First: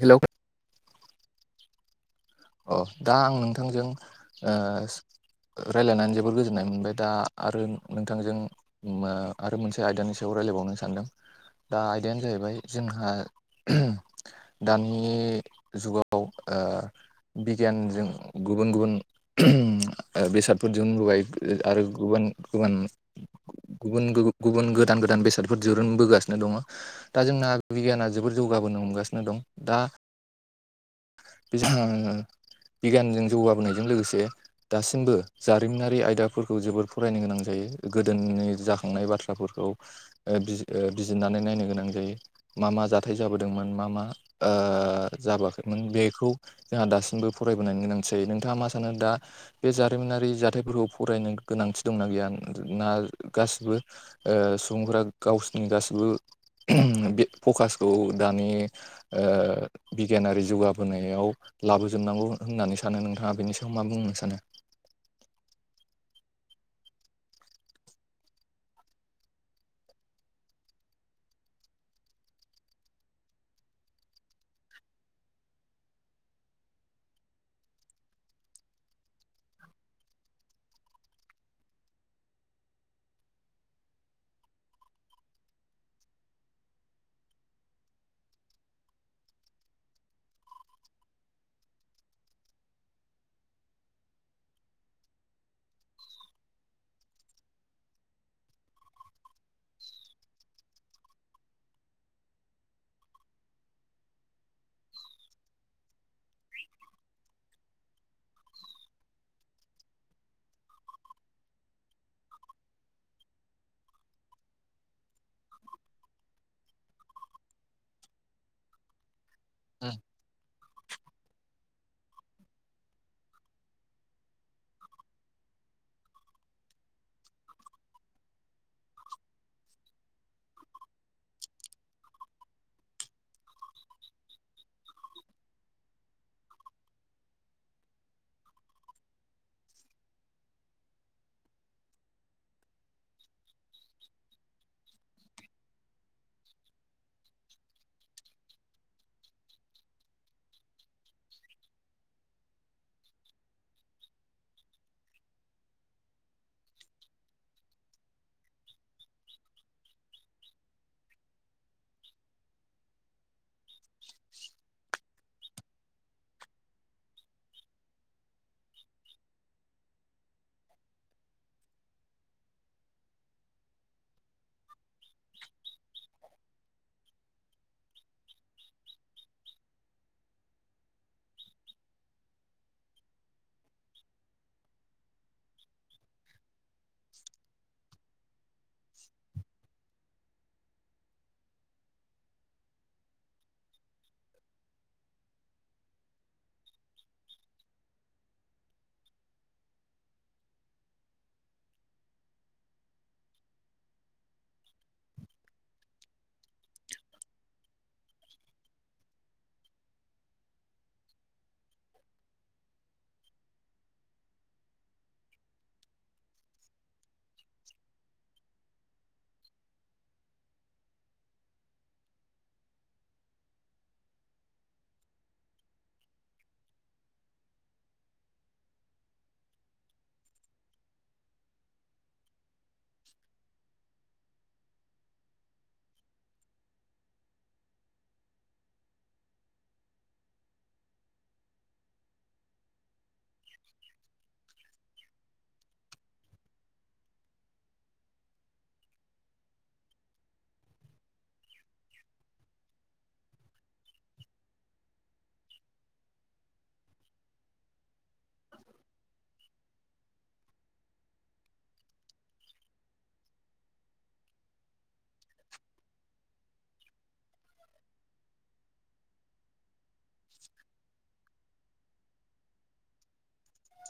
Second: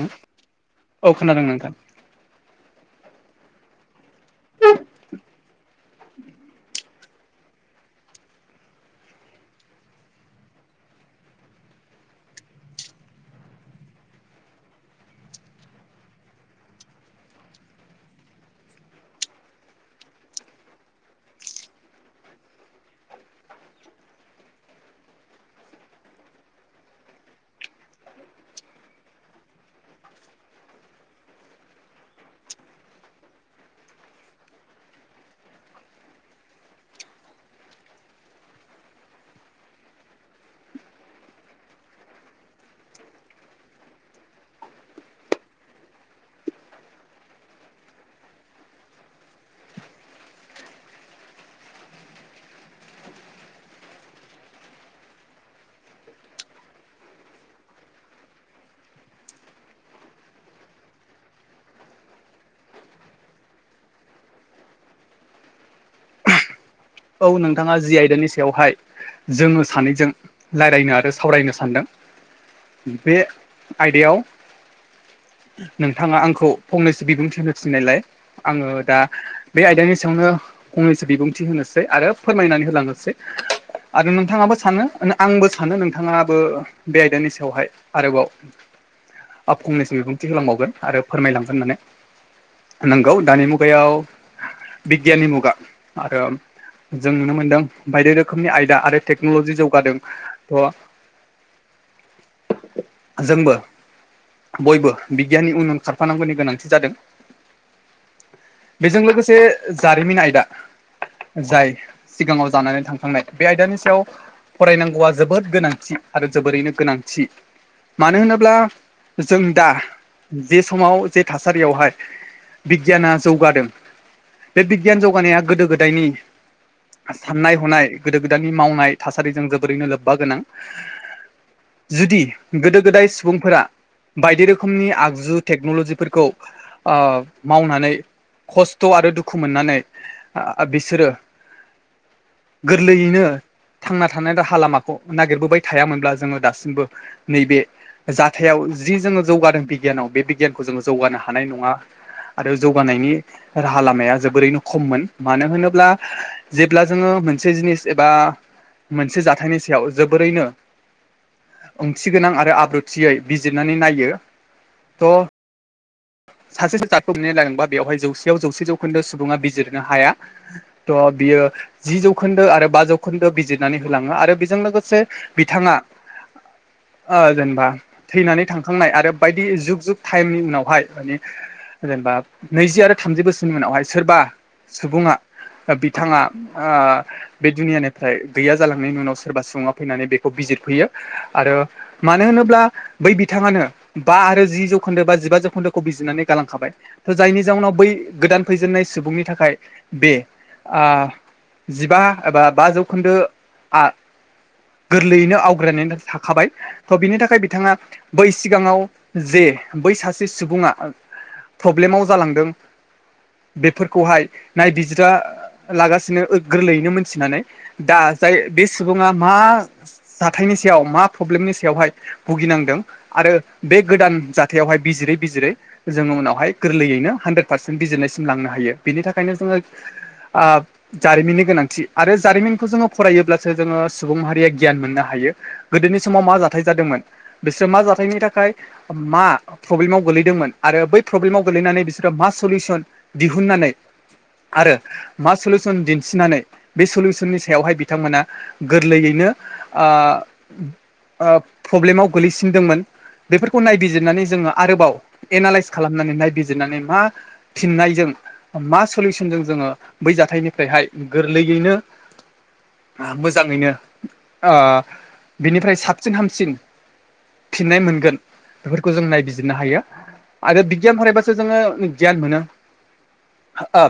Hello औ खोनादों नोंथां अ दा आं नोंथांजों रायलायनानै जोबोर गोजोननाय मोनबाय दा आरो नोंथांजों आरो मोनसे आयदानि सायाव रायलायबावनो सानदों दा आयदायानो जाहैबाय जोंहा दानि जुगाव बिगियानजों गुबुन गुबुन बेसादफोर दिहुनबोबाय आरो गुबुन गुबुन गुबुन गुबुन गोदान गोदान बेसादफोर दिरुनबोगासिनो दङ दा जोंना बिगियाना जोबोर जौगाबोनो हमगासिनो दं दा बे जोंहा बिगियानजों जौगाबोनायजों लोगोसे दासिमबो जारिमिनारि आयदाफोरखौ जोबोर फरायनो गोनां जायो गोदोनि जाखांनाय बाथ्राफोरखौ बिज बिजिरनानै नायनो गोनां जायो मा मा जाथाय जाबोदोंमोन मा मा जाबोआखैमोन बेखौ जोंहा दासिम बो फरायबोनाय गोनांथि जायो नोंथाङा मा सानो दा बे जारिमिनारि जाथायफोरखौ फरायनो गोनांथि दंना गैया ना गासिबो सुबुंफोरा गावसिनि गासिबो बे फकासखौ दानि बिगियानारि जौगाबोनायाव लाबो जोबनांगौ होननानै सानो नोंथाङा बेनि सायाव मा बुंनो सानो औ नोंथाङा जि आयदानि सायावहाय जोङो सानैजों रायलायनो आरो सावरायनो सानदों बे आयदायाव नोंथाङा आंखौ फंनैसो बिबुंथि होनो थिननायलाय आङो दा बे आयदानि सायावनो फंनैसो बिबुंथि होनो आरो फोरमायनानै होलांनोसै आरो नोंथाङाबो सानो आंबो सानो नोंथाङाबो बे आयदानि सायावहाय आरोबाव आं फंनैसो बिबुंथि होलांबावगोन आरो फोरमायलांगोन होननानै नंगौ दानि मुगायाव बिगियाननि मुगा आरो जों नुनो मोनदों बायदि रोखोमनि आयदा आरो टेक्न'लजि जौगादों तह [unintelligible] जोंबो बयबो बिगियाननि उन उन खारफानांगौनि गोनांथि जादों बेजों लोगोसे जारिमिन आयदा जाय सिगाङाव जानानै थांखांनाय बे आयदानि सायाव फरायनांगौया जोबोद गोनांथि आरो जोबोरैनो गोनांथि मानो होनोब्ला जों दा अ जे समाव जे थासारियावहाय बिगियाना जौगादों बे बिगियान जौगानाया गोदो गोदायनि साननाय हनाय गोदो गोदायनि मावनाय थासारिजों जोबोरैनो लोब्बा गोनां जुदि गोदो गोदाय सुबुंफोरा बायदि रोखोमनि आगजु टेक्न'ल'जिफोरखौ ओ मावनानै खस्थ' आरो दुखु मोननानै बिसोरो गोरलैयैनो थांना थानाय राहा लामाखौ नागिरबोबाय थायामोनब्ला जोङो दासिमबो नैबे जाथायाव जि जोङो जौगादों बिगियानाव बे बिगियानखौ जोङो जौगानो हानाय नङा आरो जौगानायनि राहा लामाया जोबोरैनो खममोन मानो होनोब्ला जेब्ला जोङो मोनसे जिनिस एबा मोनसे जाथायनि सायाव जोबोरैनो ओंथि गोनां आरो आब्रुथियै बिजिरनानै नायो थह सासेसो जादखौ मोननाय लादोंबा बेवहाय जौसेयाव जौसे जौखोन्दो सुबुङा बिजिरनो हाया थ बियो जि जौखोनदो आरो बा जौखोनदो बिजिरनानै होलाङो आरो बेजों लोगोसे बिथाङा ओ जेनबा थैनानै थांखांनाय आरो बायदि जुग जुग टाइमनि उनावहाय माने जेनेबा नैजि आरो थामजि बोसोरनि उनावहाय सोरबा सुबुङा बिथाङा आ बे दुनियानिफ्राय गैया जालांनायनि उनाव सोरबा सुबुङा फैनानै बेखौ बिजिरफैयो आरो मानो होनोब्ला बै बिथाङानो बा आरो जि जौखोनदो बा जिबा जौखोनदोखौ बिजिरनानै गालांखाबाय थ' जायनि जाउनाव बै गोदान फैजेननाय सुबुंनि थाखाय बे ओ जिबा एबा बा जौखोनदो आ गोरलैयैनो आवग्रिायनानै थाखाबाय थ' बिनि थाखाय बिथाङा बै सिगाङाव जे बै सासे सुबुङा प्रब्लेमाव जालांदों बेफोरखौहाय नायबिजिरा लागासिनो गोरलैयैनो मोनथिनानै दा जाय बे सुबुङा मा जाथायनि सायाव मा प्रब्लेमनि सायावहाय भुगिनांदों आरो बे गोदान जाथायावहाय बिजिरै बिजिरै जोङो उनावहाय गोरलैयैनो हानद्रेद पारसेन्ट बिजिरनायसिम लांनो हायो बिनि थाखायनो जोङो आ जारिमिननि गोनांथि आरो जारिमिनखौ जोङो फरायोब्लासो जोङो सुबुं मारिया गियान मोननो हायो गोदोनि समाव मा जाथाय जादोंमोन बिसोरो मा जाथायनि थाखाय मा प्रब्लेमाव गोलैदोंमोन आरो बै प्रब्लेमाव गोलैनानै बिसोरो मा सलिउसन दिहुननानै आरो मा सलसन दिनथिनानै बे सलिउसननि सायावहाय बिथांमोना गोरलैयैनो आ प्रब्लेमाव गोग्लैसिनदोंमोन बेफोरखौ नायबिजिरनानै जोङो आरोबाव एनालइस खालामनानै नायबिजिरनानै मा फिननायजों मा सलिउसनजों जोङो बै जाथायनिफ्रायहाय गोरलैयैनो मोजाङैनो बिनिफ्राय साबसिन हामसिन फिननाय मोनगोन बेफोरखौ जों नायबिजिरनो हायो आरो बिगियान फरायबासो जोङो गियान मोनो ओ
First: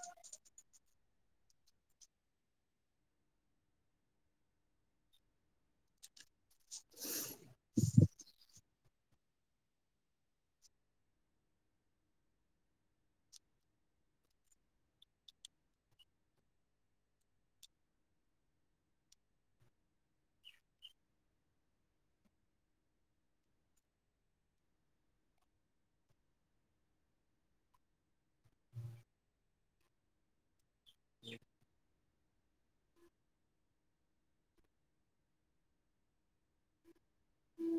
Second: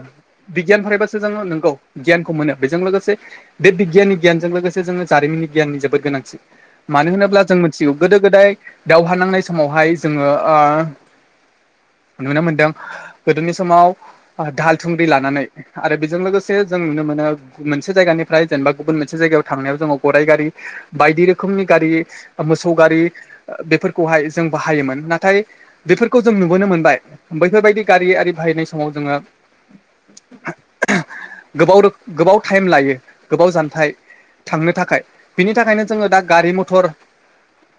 बिगियान फरायबासो जोङो नोंगौ गियानखौ मोनो बेजों लोगोसे बे बिगियाननि गियानजों लोगोसे जोङो जारिमिन गियाननि जोबोद गोनांथि मानो होनोब्ला जों मिथिगौ गोदो गोदाय दावहा नांनाय समावहाय जोङो ओ नुनो मोनदों गोदोनि समाव ओ दाहाल थुंग्रि लानानै आरो बेजों लोगोसे जों नुनो मोनो मोनसे जायगानिफ्राय जेनोबा गुबुन मोनसे जायगायाव थांनायाव जोङो गराइ गारि बायदि रोखोमनि गारि मोसौ गारि ओ बेफोरखौहाय जों बाहायोमोन नाथाय बेफोरखौ जों नुबोनो मोनबाय बैफोरबादि गारि आरि बाहायनाय समाव जोङो ओह गोबाव रोखोम गोबाव टाइम लायो गोबाव जानथाय थांनो थाखाय बिनि थाखायनो जोङो दा गारि मथर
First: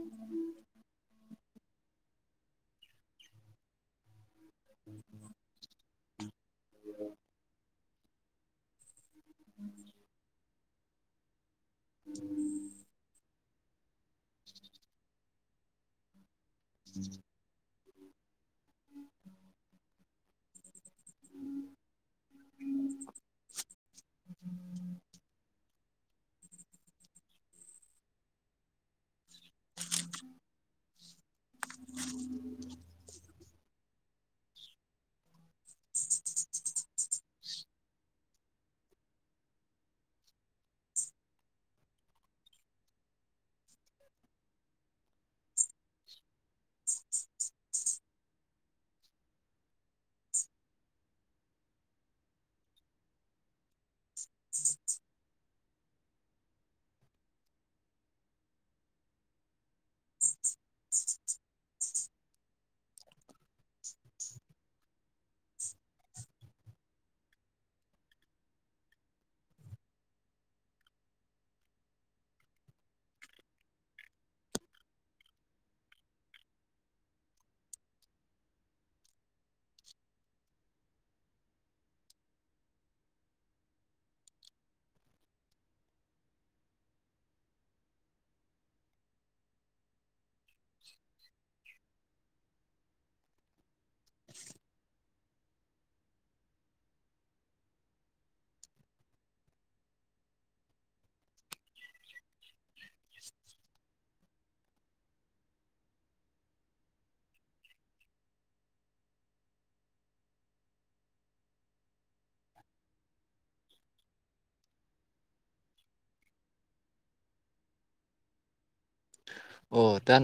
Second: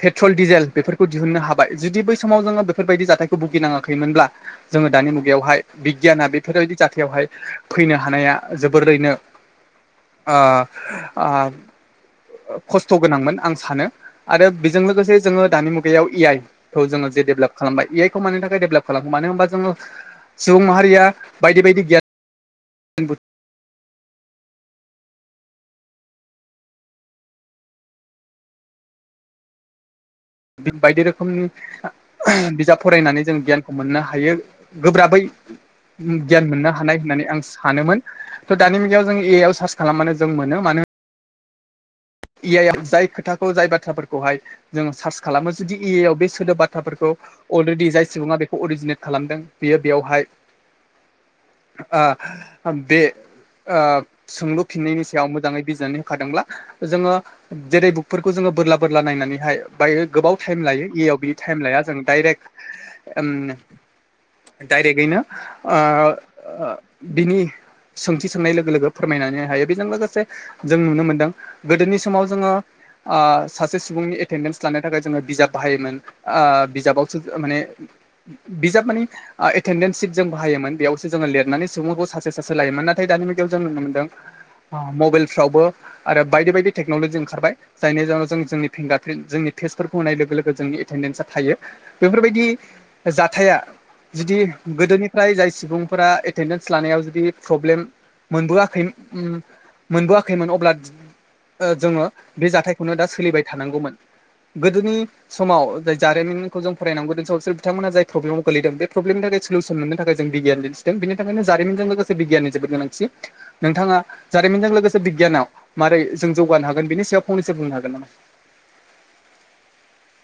पेट्रल डिजेल बेफोरखौ दिहुननो हाबाय जुदि बै बे समाव जोङो बेफोरबादि जाथायखौ भुगिनांआखैमोनब्ला जोङो दानि मुगायावहाय बिगियाना बेफोरबादि जाथायावहाय फैनो हानाया जोबोरैनो ओ ओ ओ खस्थ' गोनांमोन आं सानो आरो बेजों लोगोसे जोङो दानि मुगायाव ए आइ खौ जोङो जे देब्लाब खालामबाय ए आइ खौ मानो थाखाय डेभेलप खालामो मानो होनबा जोङो सुबुं माहारिआ बायदि बायदि गियान [inaudible] बि बायदि रोखोमनि ओह बिजाब फरायनानै जों गियानखौ मोननो हायो गोब्राबै गियान उम मोननो हानाय होननानै आं सानोमोन थ' दानि मुगायाव जों ए आव सार्च खालामबानो जों मोनो मानो होन ए आइ आव जाय खोथाखौ जाय बाथ्राफोरखौहाय जोङो सार्च खालामो जुदि ए आइ आव बे सोदोब बाथ्राफोरखौ अलरेडि जाय सुबुंआ बेखौ अरिजिनेट खालामदों बियो बेयावहाय आह बेह ओ सोंलुफिननायनि सायाव मोजाङै बिजिरनानै होखादोंब्ला जोङो जेरै बुकफोरखौ जोङो बोरला बोरला नायनानैहाय बायो गोबाव टाइम लायो ए आइ आव बिदि टाइम लाया जों डाइरेक्ट ओम डायरेक्टयैनो ओह बिनि सोंथि सोंनाय लोगो लोगो फोरमायनानै होनो हायो बेजों लोगोसे जों नुनो मोन्दों गोदोनि समाव जोङो ओ सासे सुबुंनि एटेनडेन्स लानो थाखाय जोङो बिजाब बाहायोमोन ओ बिजाबावसो माने बिजाब माने ओ एटेन्डेन्स सिट जों बाहायोमोन बेआवसो जोङो लिरनानै सुबुंफोरखौ सासे सासे लायोमोन नाथाय दानि मुगायाव जों नुनो मोनदों ओ मबाइलफ्रावबो आरो बायदि बायदि टेक्न'लजि ओंखारबाय जायनि जाउनाव जोंनि फिंगारप्रिन्ट जोंनि फेसफोरखौ होनाय लोगो लोगो गो जोंनि एटेनडेन्सा थायो बेफोरबायदि जाथाया जुदि गोदोनि जाय जाय सुबुंफोरा एटेडेन्स लानायाव जुदि प्रब्लेम मोनबोआखैमोन उम मोनबोआखैमोन अब्ला ओ जोङो बे जाथायखौनो दा सोलिबाय थानांगौमोन गोदोनि समाव जाय जारिमिनखौ जों फरायनांगौ जों सामाव बिसोर बिथांमोना जाय प्रब्लेमाव गोलैदों बे प्रब्लेमनि थाखाय स'लुस'न मोननो थाखाय जों बिगियान दिन्थिदों बेनि थाखायनो जारिमनजों लोगोसे बिगियनि जोबोद गोनांथि नोंथांआ जारिमिनजों लोगोसे बिगियानाव माबोरै जों जौगानो हागोन बिनि सायाव फंनैसो बुंनो हागोन नामा अ दा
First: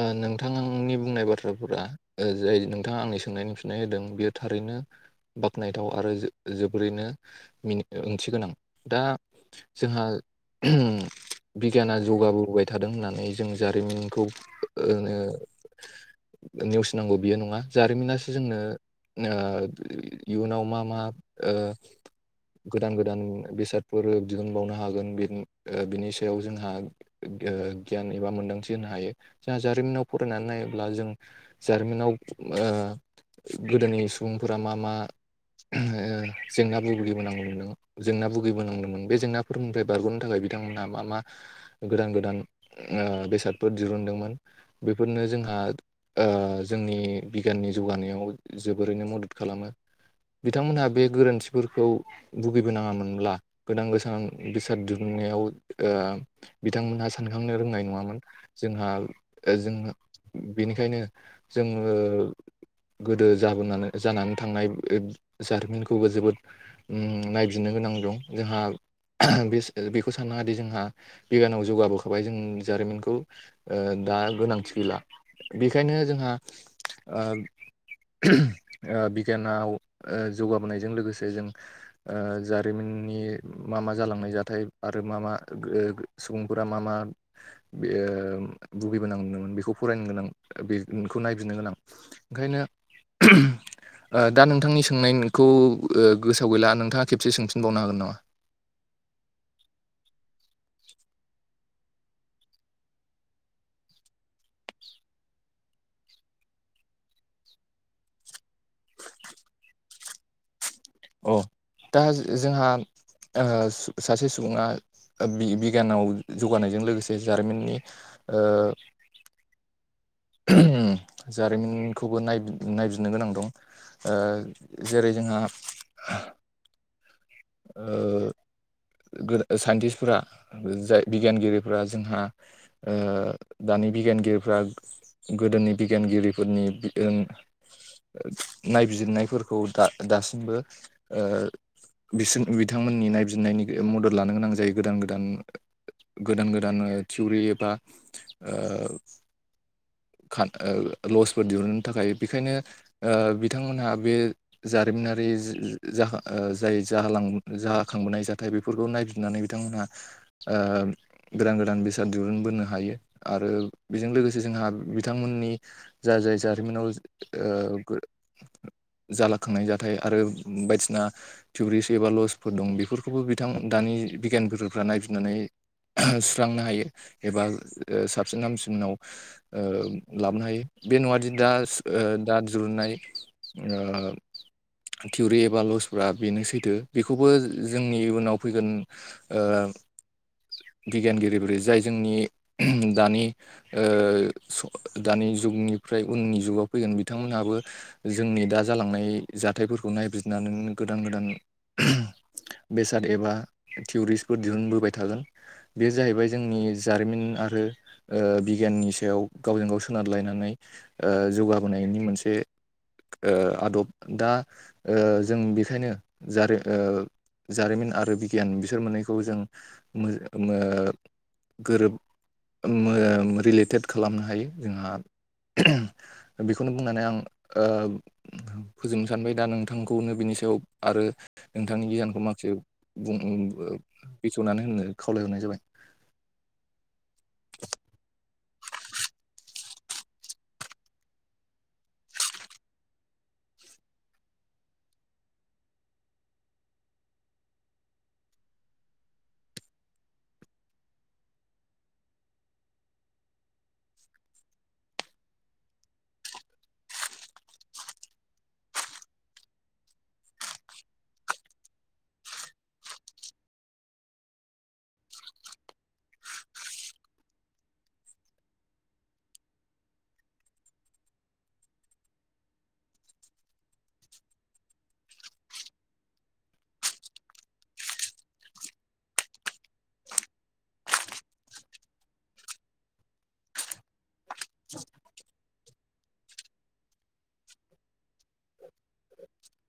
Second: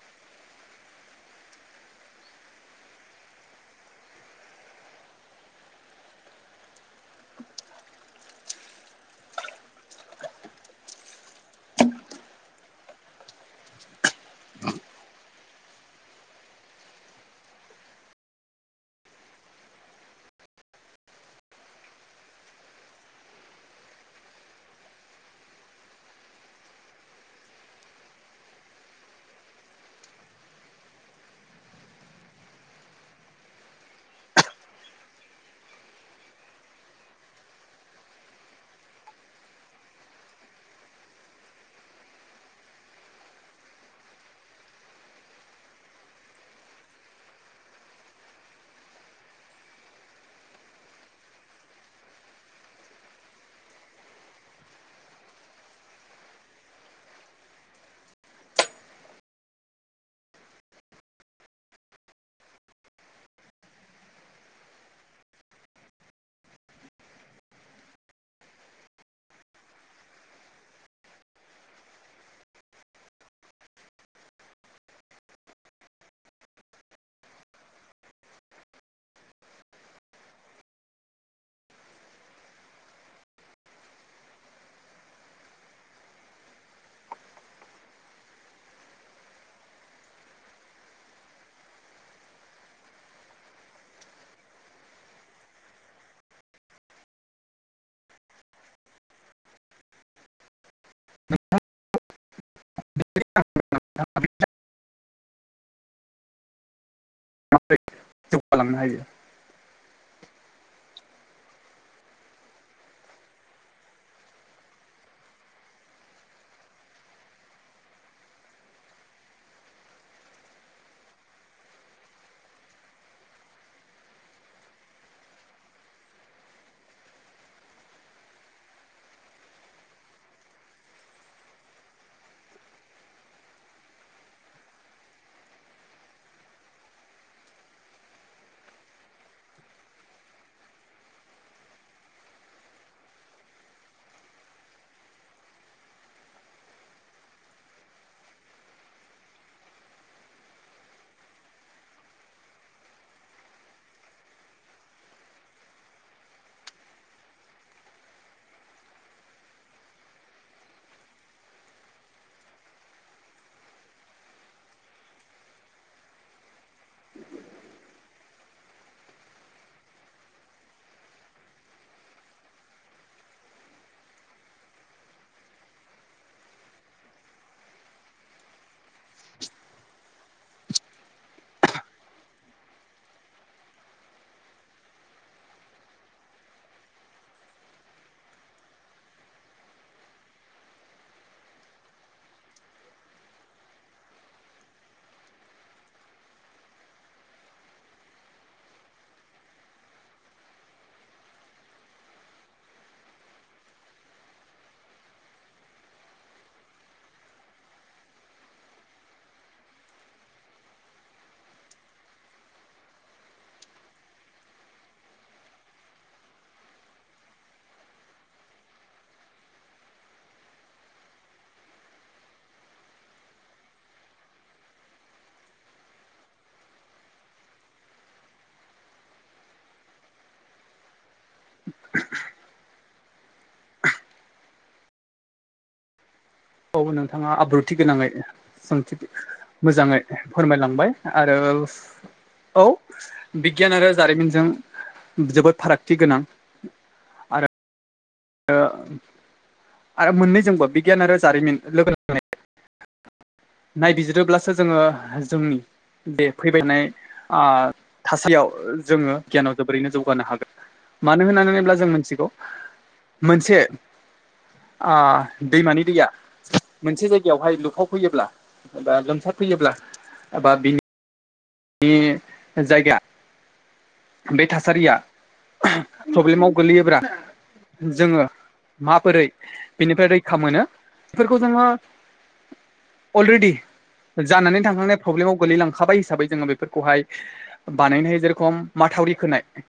ओ नोंथांनि बुंनाय बाथ्राफोरा जाय नोंथांआ आंनि सोंनायनि फिननाय होदों बियो थारैनो बाख्नायथाव आरो जोबोरैनो मिनिं ओंथि गोनां दा जोंहा ओह‌ बिगियाना जौगाबोबाय थादों होननानै जों जारिमिनखौ ओ नेउसि नांगौ बियो नङा जारिमिनासो जोंनो ओ इउनाव मा मा ओ गोदान गोदान बेसादफोर दिहुनबावनो हागोन बिनि सायाव जोंहा गियान एबा मोन्दांथि होनो हायो जोंहा जारिमिनाव फरायनानै नायोब्ला जों जारिमिनाव गोदोनि सुबुंफोरा मा मा जेंना भुगिबोनांगौमोन जेंना भुगिबोनांदोंमोन बे जेंना फोरनिफ्राय बारग'नो थाखाय बिथांमोनहा मा मा गोदान गोदान बेसादफोर दिरुनदोंमोन बेफोरनो जोंहा जोंनि बिगियाननि जौगानायाव जोबोरैनो मदद खालामो बिथांमोनहा बे गोरोन्थिफोरखौ भुगिब नाङामोनब्ला गोदान गोथां बेसाद दिहुनायाव बिथांमोनहा सानखांनो रोंनाय नङामोन जोंहा जों बेनिखायनो जोङो गोदो जाबोनानै जानानै थांनाय जारिमिनखौबो जोबोद ओ नायबिनो गोनां दं जोंहा बे बेखौ साननाादि जोंहा बिगानाव जौगाबोखाबाय जों जारिमिनखौ ओ दा गोनांथि गैला बेखायनो जोंहा बिगियानाव जौगाबोनायजों लोगोसे जों जारिमिननि मा मा जालांनाय जाथाय आरो मा मा सुबुंफोरा मा मा बे भुगिबोनां नदोंमोन बेखौ फरायनो गोनां बेखौ नायबिनो गोनां। ओ ओंखायनो दा नोंथांनि सोंनायखौ गोसोआव गैला नोंथाङा खेबसे सोंफिनबावनो हागोन नामा? [unintelligible] [unintelligible] [unintelligible] खालामनो हायो अ दा जोंहा ओ सासे सुबुङा बि- बिगियानाव जौगानायजों लोगोसे जारिमिननि ओ जारिमिनखौबो नायबिजिरनो गोनां दं। ओ जेरै जोंहा ओ गो साइन्टिस्टफोरा जाय बिगियानगिरिफोरा जोंहा ओ दानि बिगियानगिरिफ्रा गोदोनि बिगियानगिरिफोरनि नायबिजिरनायफोरखौ दा दासिमबो बिसोर बिथांमोननि नायबििनायनि मदद लानो गोनां जायो गोदान गोदान। गोदान गोदान थिउरि एबा। लसफोर दिहुननो थाखाय बेखायनो ओ बिथांमोनहा बे जारिमिनारि ज जाय जां जाखांबोनाय जाथाय बेफोरखौ नायफिरनानै बिथांमोनहा ओ गोदान गोदान बेसाद दिहुनबोनो हायो आरो बेजों लोगोसे जोंहा बिथांमोननि। जाय जाय जारिमिनाव ओ जालाखांनाय जाथाय आरो बायदिसिना टुरिस्ट एबा लजफोर दं बेफोरखौबो बिथां दानि बिगियानफ्रा नायफिननानै सुस्रांनो हायो एबा साबसिन हामसिनाव ओ लाबोनो हायो बे नङादि ओ दा दा जुरुननाय थिउरि एबा लस बेनो सैथो बेखौबो जोंनि इयुनाव फैगोन ओ बिगियानगिरिफोर जाय जोंनि दानि ओ दानि जुगनिफ्राय उननि जुगाव फैगोन बिथांमोनहाबो जोंनि दा जालांनाय जाथायफोरखौ नायबिरजिरनानै गोदान गोदान बेसाद एबा थिउरिस्टफोर दिहुनबोबाय थागोन बे जाहैबाय जोंनि जारिमिन आरो बिगियाननि सायाव गावजों गाव सोनारलायनानै जौगाबोनायनि मोनसे आदब दा जों बेखायनो जारि जारिमिन आरो बिगियान बिसोर मोननैखौ जों गोरोब रिलेटेड खालामनो हायो जोंहा बेखौनो बुंनानै आं फोजोबनो सानबाय दा नोंथांखौनो बिनि सायाव आरो नोंथांनि गियानखौ माखासे बेखेवनानै होनो खावलायहरनाय जाबाय औ नोंथाङा आब्रुथि गोनाङै सोंथि मोजाङै फोरमायलांबाय आरो औ बिगियान आरो जारिमिनजों जोबोद फारागथि गोनां दा आरो मोननैजोंबो बिगियान आरो जारिमिन लोगोनांनानै नायबिजिरोब्लासो जोङो जोंनि बे फैबायनाय थासेयाव जोङो गियानाव जोबोरैनो जौगानो हागोन मानो होननानै होनोब्ला जों मिथिगौ मोनसे दैमानि दैया मोनसे जायगायावहाय लुफाव फैयोब्ला एबा लोमसार फैयोब्ला एबा बि बे जायगा बे थासारिया प्रब्लेमाव गोग्लैयोब्ला जोङो माबोरै बेनिफ्राय रैखा मोनो बेफोरखौ जोङो अलरेडि जानानै थांखांनाय प्रब्लेमाव गोलैलांखाबाय हिसाबै जोङो बेफोरखौहाय बानायनो हायो जेरेखम माथावरि खोनाय